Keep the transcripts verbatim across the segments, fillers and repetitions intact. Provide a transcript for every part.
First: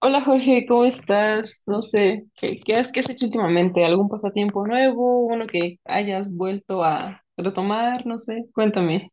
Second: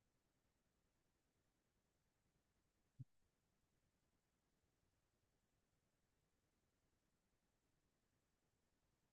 Hola Jorge, ¿cómo estás? No sé, ¿qué, qué has, qué has hecho últimamente? ¿Algún pasatiempo nuevo? ¿Uno que hayas vuelto a retomar? No sé, cuéntame.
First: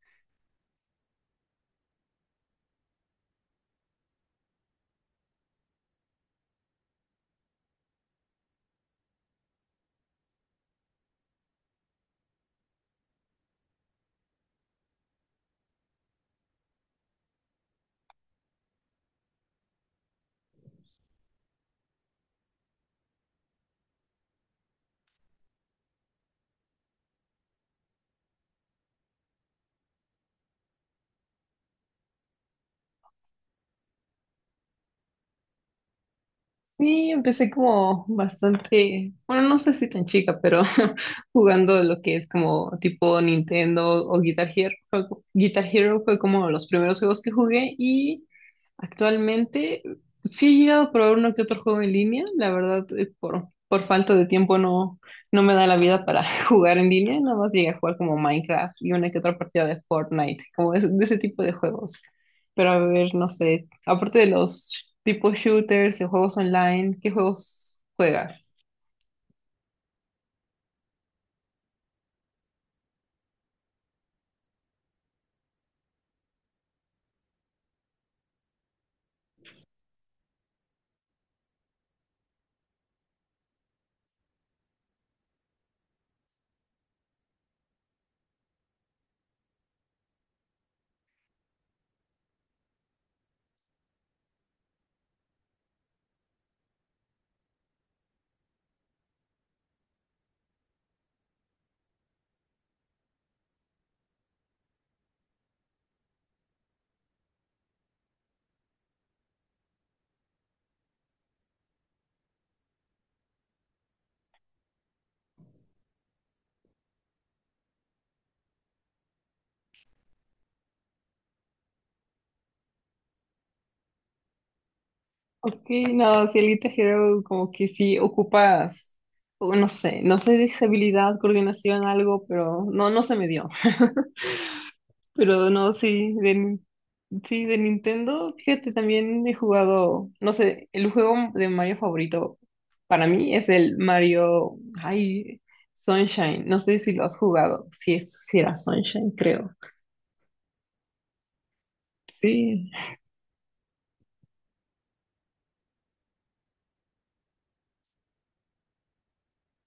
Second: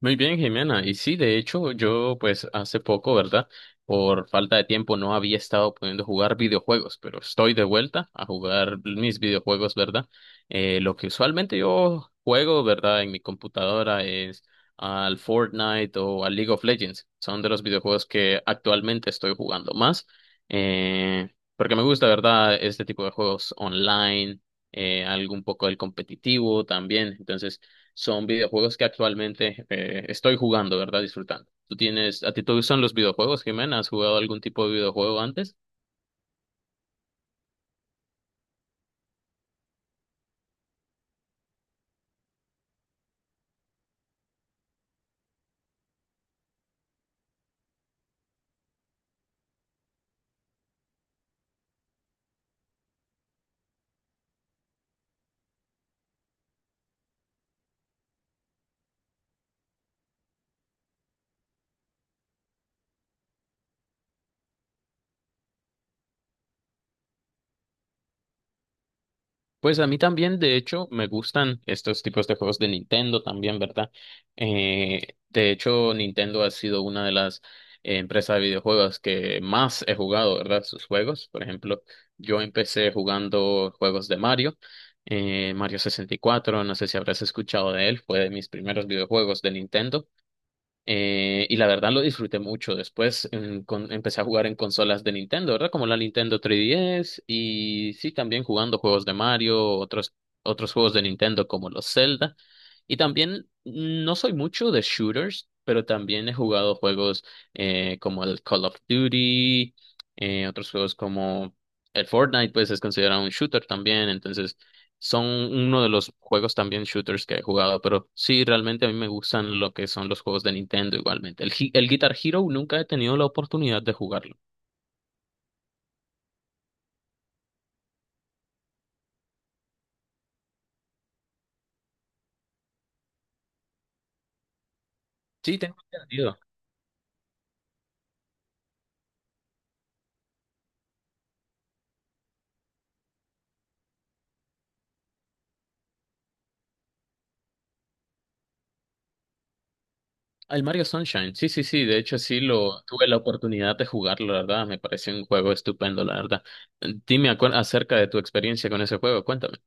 Muy bien, Jimena. Y sí, de hecho, yo pues hace poco, ¿verdad? Por falta de tiempo no había estado pudiendo jugar videojuegos, pero estoy de vuelta a jugar mis videojuegos, ¿verdad? Eh, lo que usualmente yo juego, ¿verdad? En mi computadora es al Fortnite o al League of Legends. Son de los videojuegos que actualmente estoy jugando más, eh, porque me gusta, ¿verdad? Este tipo de juegos online, eh, algo un poco del competitivo también. Entonces son videojuegos que actualmente eh, estoy jugando, ¿verdad? Disfrutando. ¿Tú tienes, a ti te gustan los videojuegos, Jimena? ¿Has jugado algún tipo de videojuego antes? Sí, empecé como bastante, bueno, no sé si tan chica, pero jugando lo que es como tipo Nintendo o Guitar Hero. Fue- Guitar Hero fue como los primeros juegos que jugué y actualmente sí he llegado a probar uno que otro juego en línea, la verdad, eh, por, por falta de tiempo no, no me da la vida para jugar en línea, nada más llegué a jugar como Minecraft y una que otra partida de Fortnite, como de, de ese tipo de juegos. Pero a ver, no sé, aparte de los tipos shooters y juegos online, ¿qué juegos juegas? Pues a mí también, de hecho, me gustan estos tipos de juegos de Nintendo también, ¿verdad? Eh, de hecho, Nintendo ha sido una de las eh, empresas de videojuegos que más he jugado, ¿verdad? Sus juegos. Por ejemplo, yo empecé jugando juegos de Mario, eh, Mario sesenta y cuatro, no sé si habrás escuchado de él, fue de mis primeros videojuegos de Nintendo. Eh, y la verdad lo disfruté mucho. Después en con- empecé a jugar en consolas de Nintendo, ¿verdad? Como la Nintendo tres D S y sí, también jugando juegos de Mario, otros, otros juegos de Nintendo como los Zelda. Y también no soy mucho de shooters, pero también he jugado juegos eh, como el Call of Duty, eh, otros juegos como el Fortnite, pues es considerado un shooter también. Entonces son uno de los juegos también shooters que he jugado, pero sí, realmente a mí me gustan lo que son los juegos de Nintendo igualmente. El, Hi- el Guitar Hero nunca he tenido la oportunidad de jugarlo. Ok, no, si Elite Hero como que sí ocupas, o no sé, no sé, de habilidad, coordinación, algo, pero no, no se me dio. Pero Sí, no, tengo sí, entendido. de, sí, de Nintendo, fíjate, también he jugado, no sé, el juego de Mario favorito para mí es el Mario, ay, Sunshine, no sé si lo has jugado, si es, si era Sunshine, creo. El Mario Sunshine, sí, sí, sí, de hecho sí Sí, lo tuve la oportunidad de jugarlo, la verdad, me pareció un juego estupendo, la verdad. Dime acu- acerca de tu experiencia con ese juego, cuéntame.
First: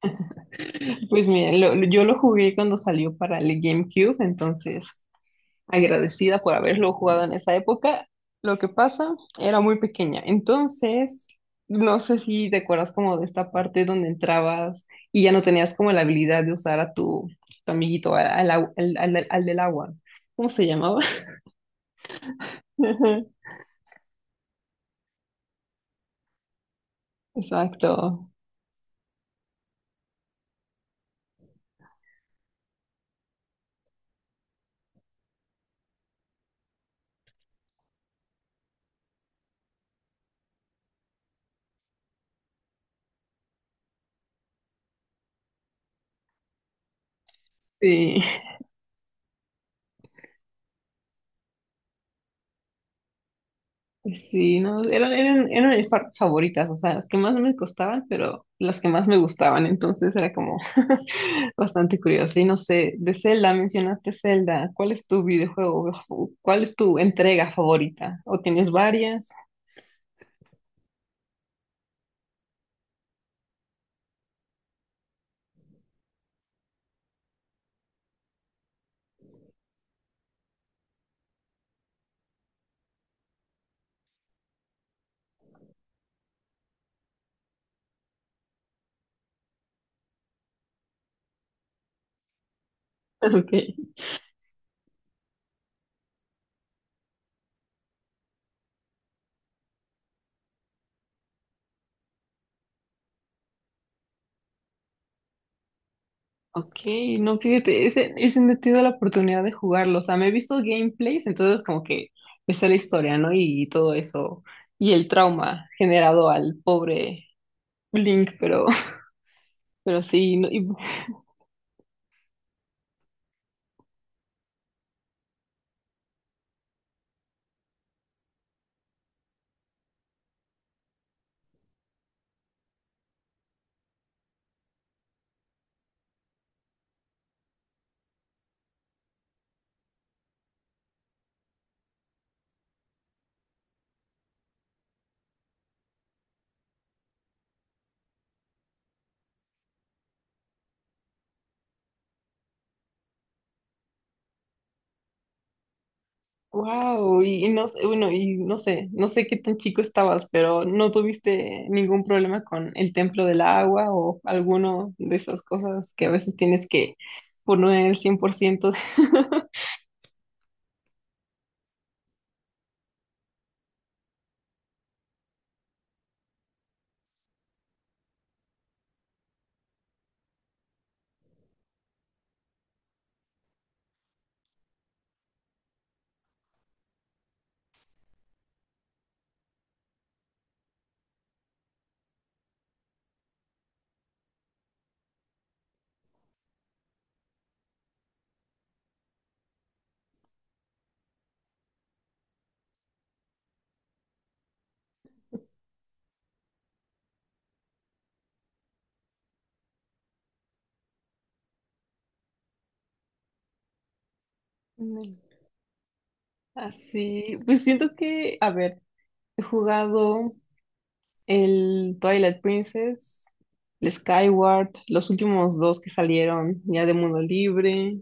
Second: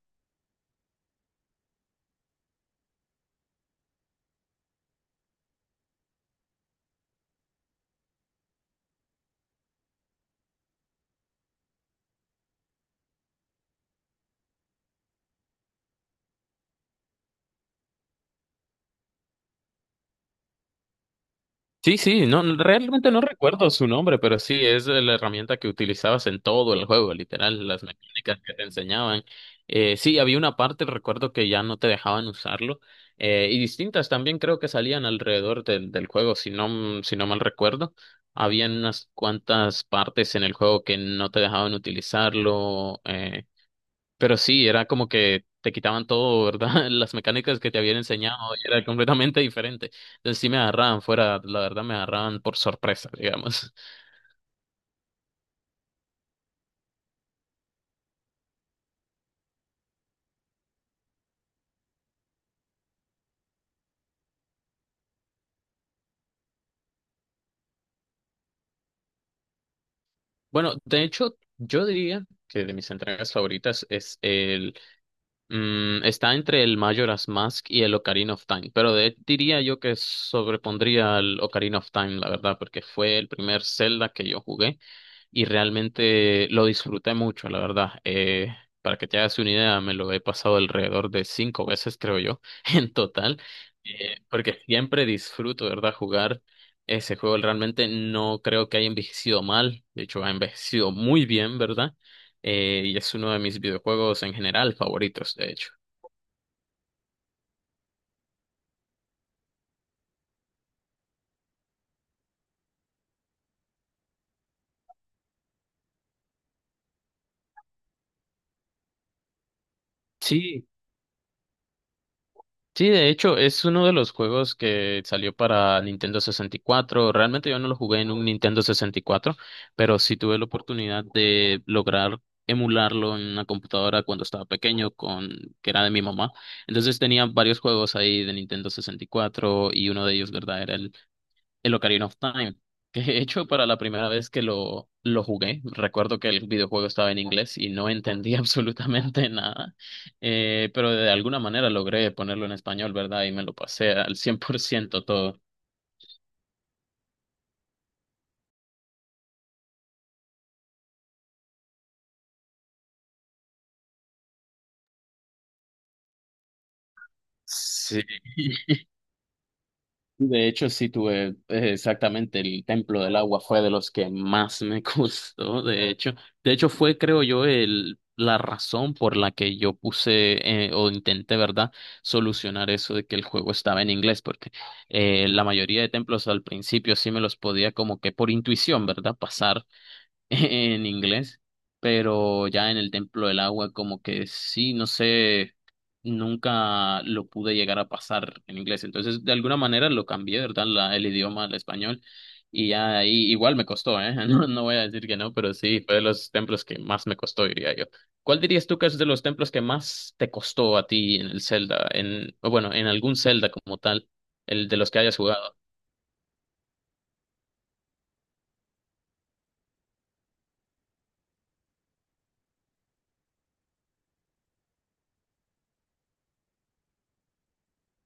pues mira, lo- lo- yo lo jugué cuando salió para el GameCube, entonces agradecida por haberlo jugado en esa época. Lo que pasa, era muy pequeña. Entonces, no sé si te acuerdas como de esta parte donde entrabas y ya no tenías como la habilidad de usar a tu, tu amiguito, al, al, au- al- al- al del agua. ¿Cómo se llamaba? Sí, sí, no, no, realmente no recuerdo su nombre, pero sí, es la herramienta que utilizabas en todo el juego, literal, las Exacto. mecánicas que te enseñaban. Eh, sí, había una parte, recuerdo que ya no te dejaban usarlo, eh, y distintas también creo que salían alrededor del, del juego, si no, mm, si no mal recuerdo. Habían unas cuantas partes en el juego que no te dejaban utilizarlo, eh, pero sí, era como que te quitaban todo, ¿verdad? Las mecánicas que te habían Sí. enseñado era completamente diferente. Entonces sí me agarraban fuera, la verdad me agarraban por sorpresa, digamos. Sí, no, eran, eran, eran mis partes favoritas, o sea, las que más me costaban, pero las que más me gustaban, entonces era como bastante curioso. Y no sé, de Zelda, mencionaste Zelda, ¿cuál es tu videojuego? ¿Cuál es tu entrega favorita? ¿O tienes varias? Bueno, de hecho, yo diría que de mis entregas favoritas es el... mm, está entre el Majora's Mask y el Ocarina of Time, pero de, diría yo que sobrepondría al Ocarina of Time, la verdad, porque fue el primer Zelda que yo jugué y realmente lo disfruté mucho, la verdad. Eh, para que te hagas una idea, me lo he pasado alrededor de cinco veces, creo yo, en total, Okay. eh, porque siempre disfruto, ¿verdad?, jugar ese juego. Realmente no creo que haya envejecido mal, de hecho, ha envejecido muy bien, ¿verdad? Eh, y es uno de mis videojuegos en general favoritos, de hecho. Ok, no, fíjate, ese, ese no he tenido la oportunidad de jugarlo, o sea, me he visto gameplays, entonces como que está la historia, ¿no? Y todo eso, y el trauma generado al pobre Link, pero, pero sí, no, y Sí, sí, de hecho, es uno de los juegos que salió para Nintendo sesenta y cuatro. Realmente yo no lo jugué en un Nintendo sesenta y cuatro, pero sí tuve la oportunidad de lograr emularlo en una computadora cuando estaba pequeño, con que era de mi mamá. Entonces tenía varios juegos ahí de Nintendo sesenta y cuatro y cuatro y uno de ellos, ¿verdad? Era el el Ocarina of Time, que he hecho para la primera vez que lo, lo jugué. Recuerdo que el videojuego estaba en inglés y no entendí absolutamente nada, eh, pero de alguna manera logré ponerlo en español, ¿verdad? Y me lo pasé al cien por ciento todo. wow, y no sé, bueno, y no sé, no sé qué tan chico estabas, pero ¿no tuviste ningún problema con el templo del agua o alguno de esas cosas que a veces tienes que poner Sí. el cien por ciento? De hecho, sí tuve eh, exactamente el Templo del Agua fue de los que más me gustó, de hecho. De hecho, fue, creo yo, el, la razón por la que yo puse eh, o intenté, ¿verdad?, solucionar eso de que el juego estaba en inglés, porque eh, la mayoría de templos al principio sí me los podía como que por intuición, ¿verdad?, pasar en inglés, pero ya en el Templo del Agua como que sí, no sé, nunca lo pude llegar a pasar en inglés, entonces de alguna manera lo cambié, ¿verdad? La, el idioma al español y ya ahí igual me costó, ¿eh? No, no voy a decir que no, pero sí, fue de los templos que más me costó, diría yo. ¿Cuál dirías tú que es de los templos que más te costó a ti en el Zelda, en, o bueno, en algún Zelda como tal, el de los que hayas Ándale. jugado? Así, pues siento que, a ver, he jugado el Twilight Princess, el Skyward, los últimos dos que salieron ya de Mundo Libre,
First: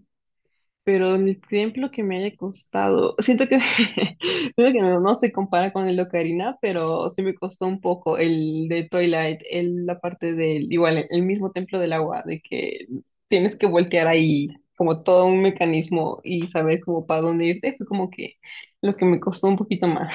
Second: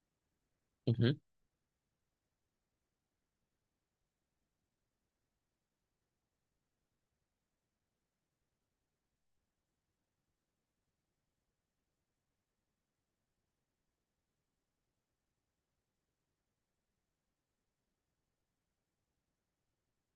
pero el tiempo que me haya costado, siento que, siento que no, no se compara con el de Ocarina, pero sí me costó un poco el de Twilight, el, la parte del, igual, el el mismo templo del agua, de que tienes que voltear ahí como todo un mecanismo y saber como para dónde irte, fue como que lo que me costó un poquito más.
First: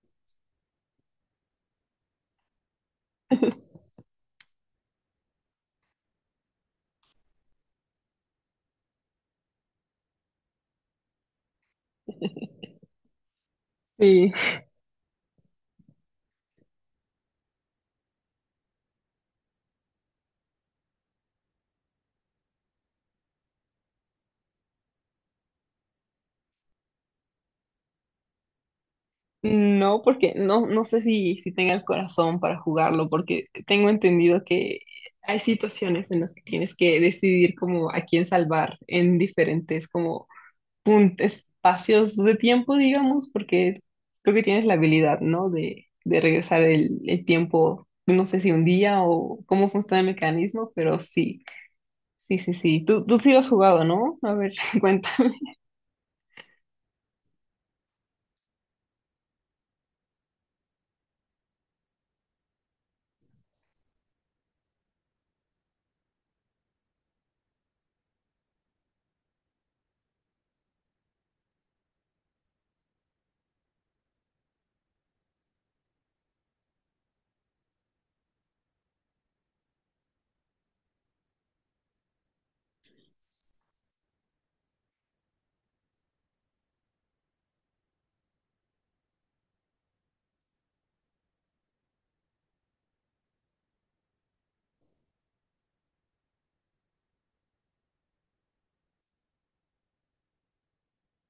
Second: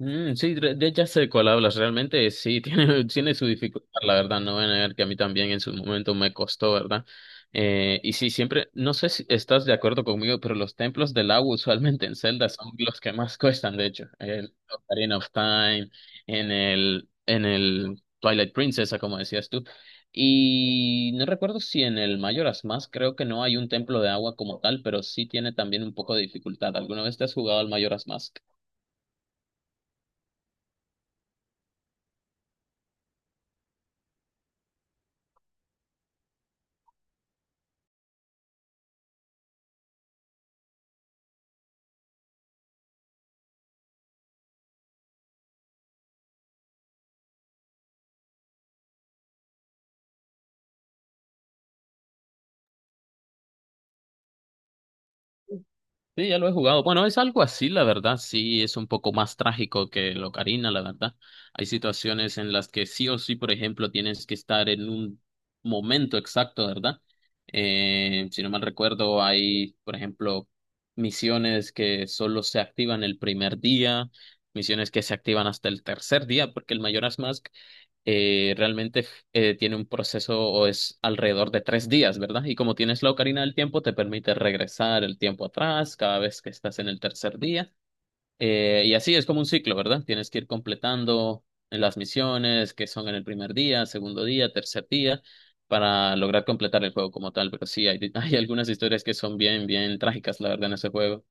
Mm, sí, re- de- ya sé de cuál hablas. Realmente sí, tiene, tiene su dificultad, la verdad. No voy a negar que a mí también en su momento me costó, ¿verdad? Eh, y sí, siempre, no sé si estás de acuerdo conmigo, pero los templos del agua usualmente en Zelda son los que más cuestan, de hecho. El Ocarina of Time, en el, en el Twilight Princess, como decías tú. Y no recuerdo si en el Majora's Mask creo que no hay un templo de agua como tal, pero sí tiene también un poco de dificultad. ¿Alguna vez te has jugado al Majora's Mask? No, porque no, no sé si, si tenga el corazón para jugarlo, porque tengo entendido que hay situaciones en las que tienes que decidir como a quién salvar en diferentes como pun- espacios de tiempo, digamos, porque creo que tienes la habilidad, ¿no? De, de regresar el, el tiempo, no sé si un día o cómo funciona el mecanismo, pero sí, sí, sí, sí. Tú, tú sí lo has jugado, ¿no? A ver, cuenta. Sí, ya lo he jugado. Bueno, es algo así, la verdad. Sí, es un poco más trágico que el Ocarina, la verdad. Hay situaciones en las que sí o sí, por ejemplo, tienes que estar en un momento exacto, ¿verdad? Eh, si no mal recuerdo, hay, por ejemplo, misiones que solo se activan el primer día, misiones que se activan hasta el tercer día, porque el Mayoras Mask eh, realmente eh, tiene un proceso o es alrededor de tres días, ¿verdad? Y como tienes la ocarina del tiempo, te permite regresar el tiempo atrás cada vez que estás en el tercer día. Eh, y así es como un ciclo, ¿verdad? Tienes que ir completando las misiones que son en el primer día, segundo día, tercer día, para lograr completar el juego como tal. Pero sí, hay, hay algunas historias que son bien, bien trágicas, la verdad, en ese juego.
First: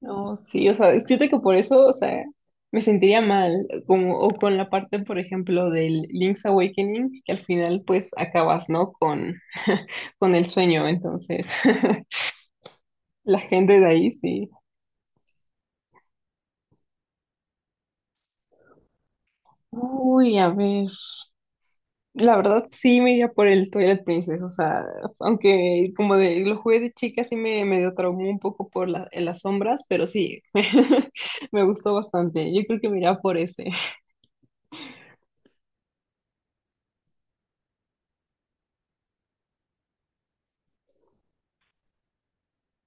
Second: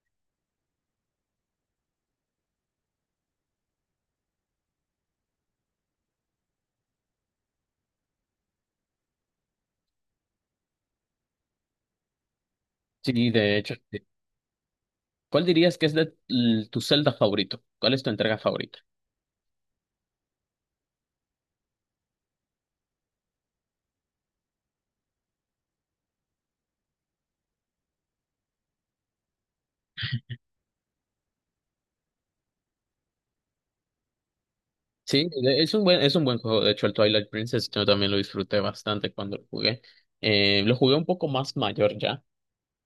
No, sí, o sea, siento que por eso, o sea, me sentiría mal, como, o con la parte, por ejemplo, del Link's Awakening, que al final, pues, acabas, ¿no? Con, con el sueño, entonces, Sí, la de hecho. gente de ahí, sí. ¿Cuál dirías que es de, l- tu Zelda favorito? ¿Cuál es tu entrega favorita? Uy, a ver, la verdad sí me iría por el Twilight Princess, o sea, aunque como de, lo jugué de chica, sí me medio traumó un poco por la- en las sombras, pero sí, me gustó bastante, yo creo que me iría por ese. Sí, de- es un buen, es un buen juego. De hecho, el Twilight Princess yo también lo disfruté bastante cuando lo jugué. Eh, lo jugué un poco más mayor ya.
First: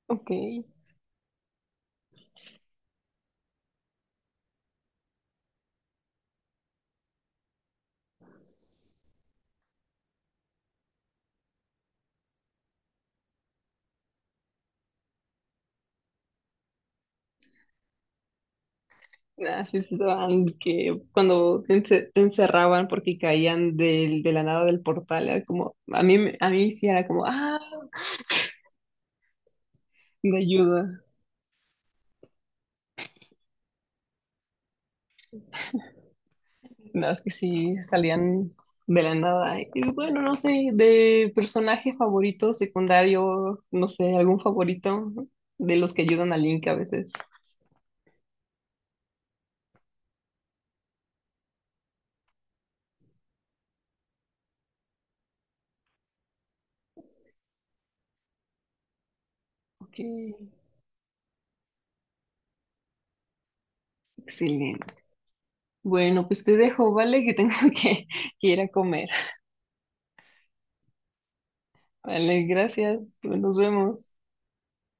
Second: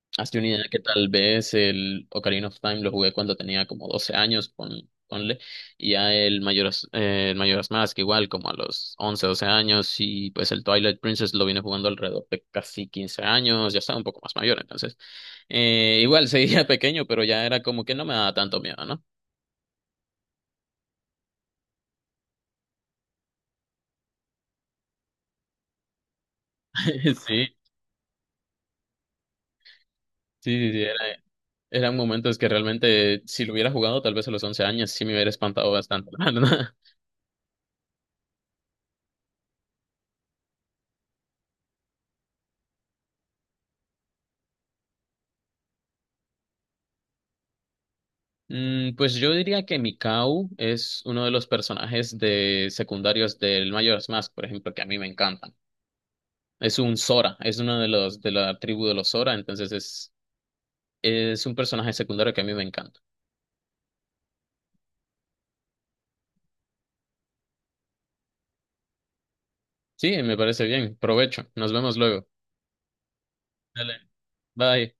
Ok. Hazte una idea que tal vez el Ocarina of Time lo jugué cuando tenía como doce años, pon- ponle. Y ya el Majora's, eh, el Majora's Mask igual como a los once doce años. Y pues el Twilight Princess lo vine jugando alrededor de casi quince años. Ya estaba un poco más mayor, entonces. Eh, igual seguía pequeño, pero ya era como que no me daba tanto miedo, ¿no? Así estaban que cuando te, ence- te encerraban porque caían del, de la nada del portal, era como, a mí, me- a mí sí era como, Sí, ah, me sí, sí, sí, era. ayuda. Eran momentos que realmente, si lo hubiera jugado tal vez a los once años, sí me hubiera espantado bastante, la verdad. No, es que sí salían de la nada. Y bueno, no sé, de personaje favorito, secundario, no sé, algún favorito de los que ayudan a Link a veces. Mm, pues yo diría que Mikau es uno de los personajes de secundarios del Majora's Mask, por ejemplo, que a mí me encantan. Es un Sora, es uno de los de la tribu de los Sora, entonces Ok, es, es un personaje secundario que a mí me encanta. excelente. Bueno, pues te dejo, ¿vale? Que tengo que, que ir a comer. Sí, me parece bien. Provecho. Nos vemos luego. Vale, gracias. Nos Dale. vemos. Bye.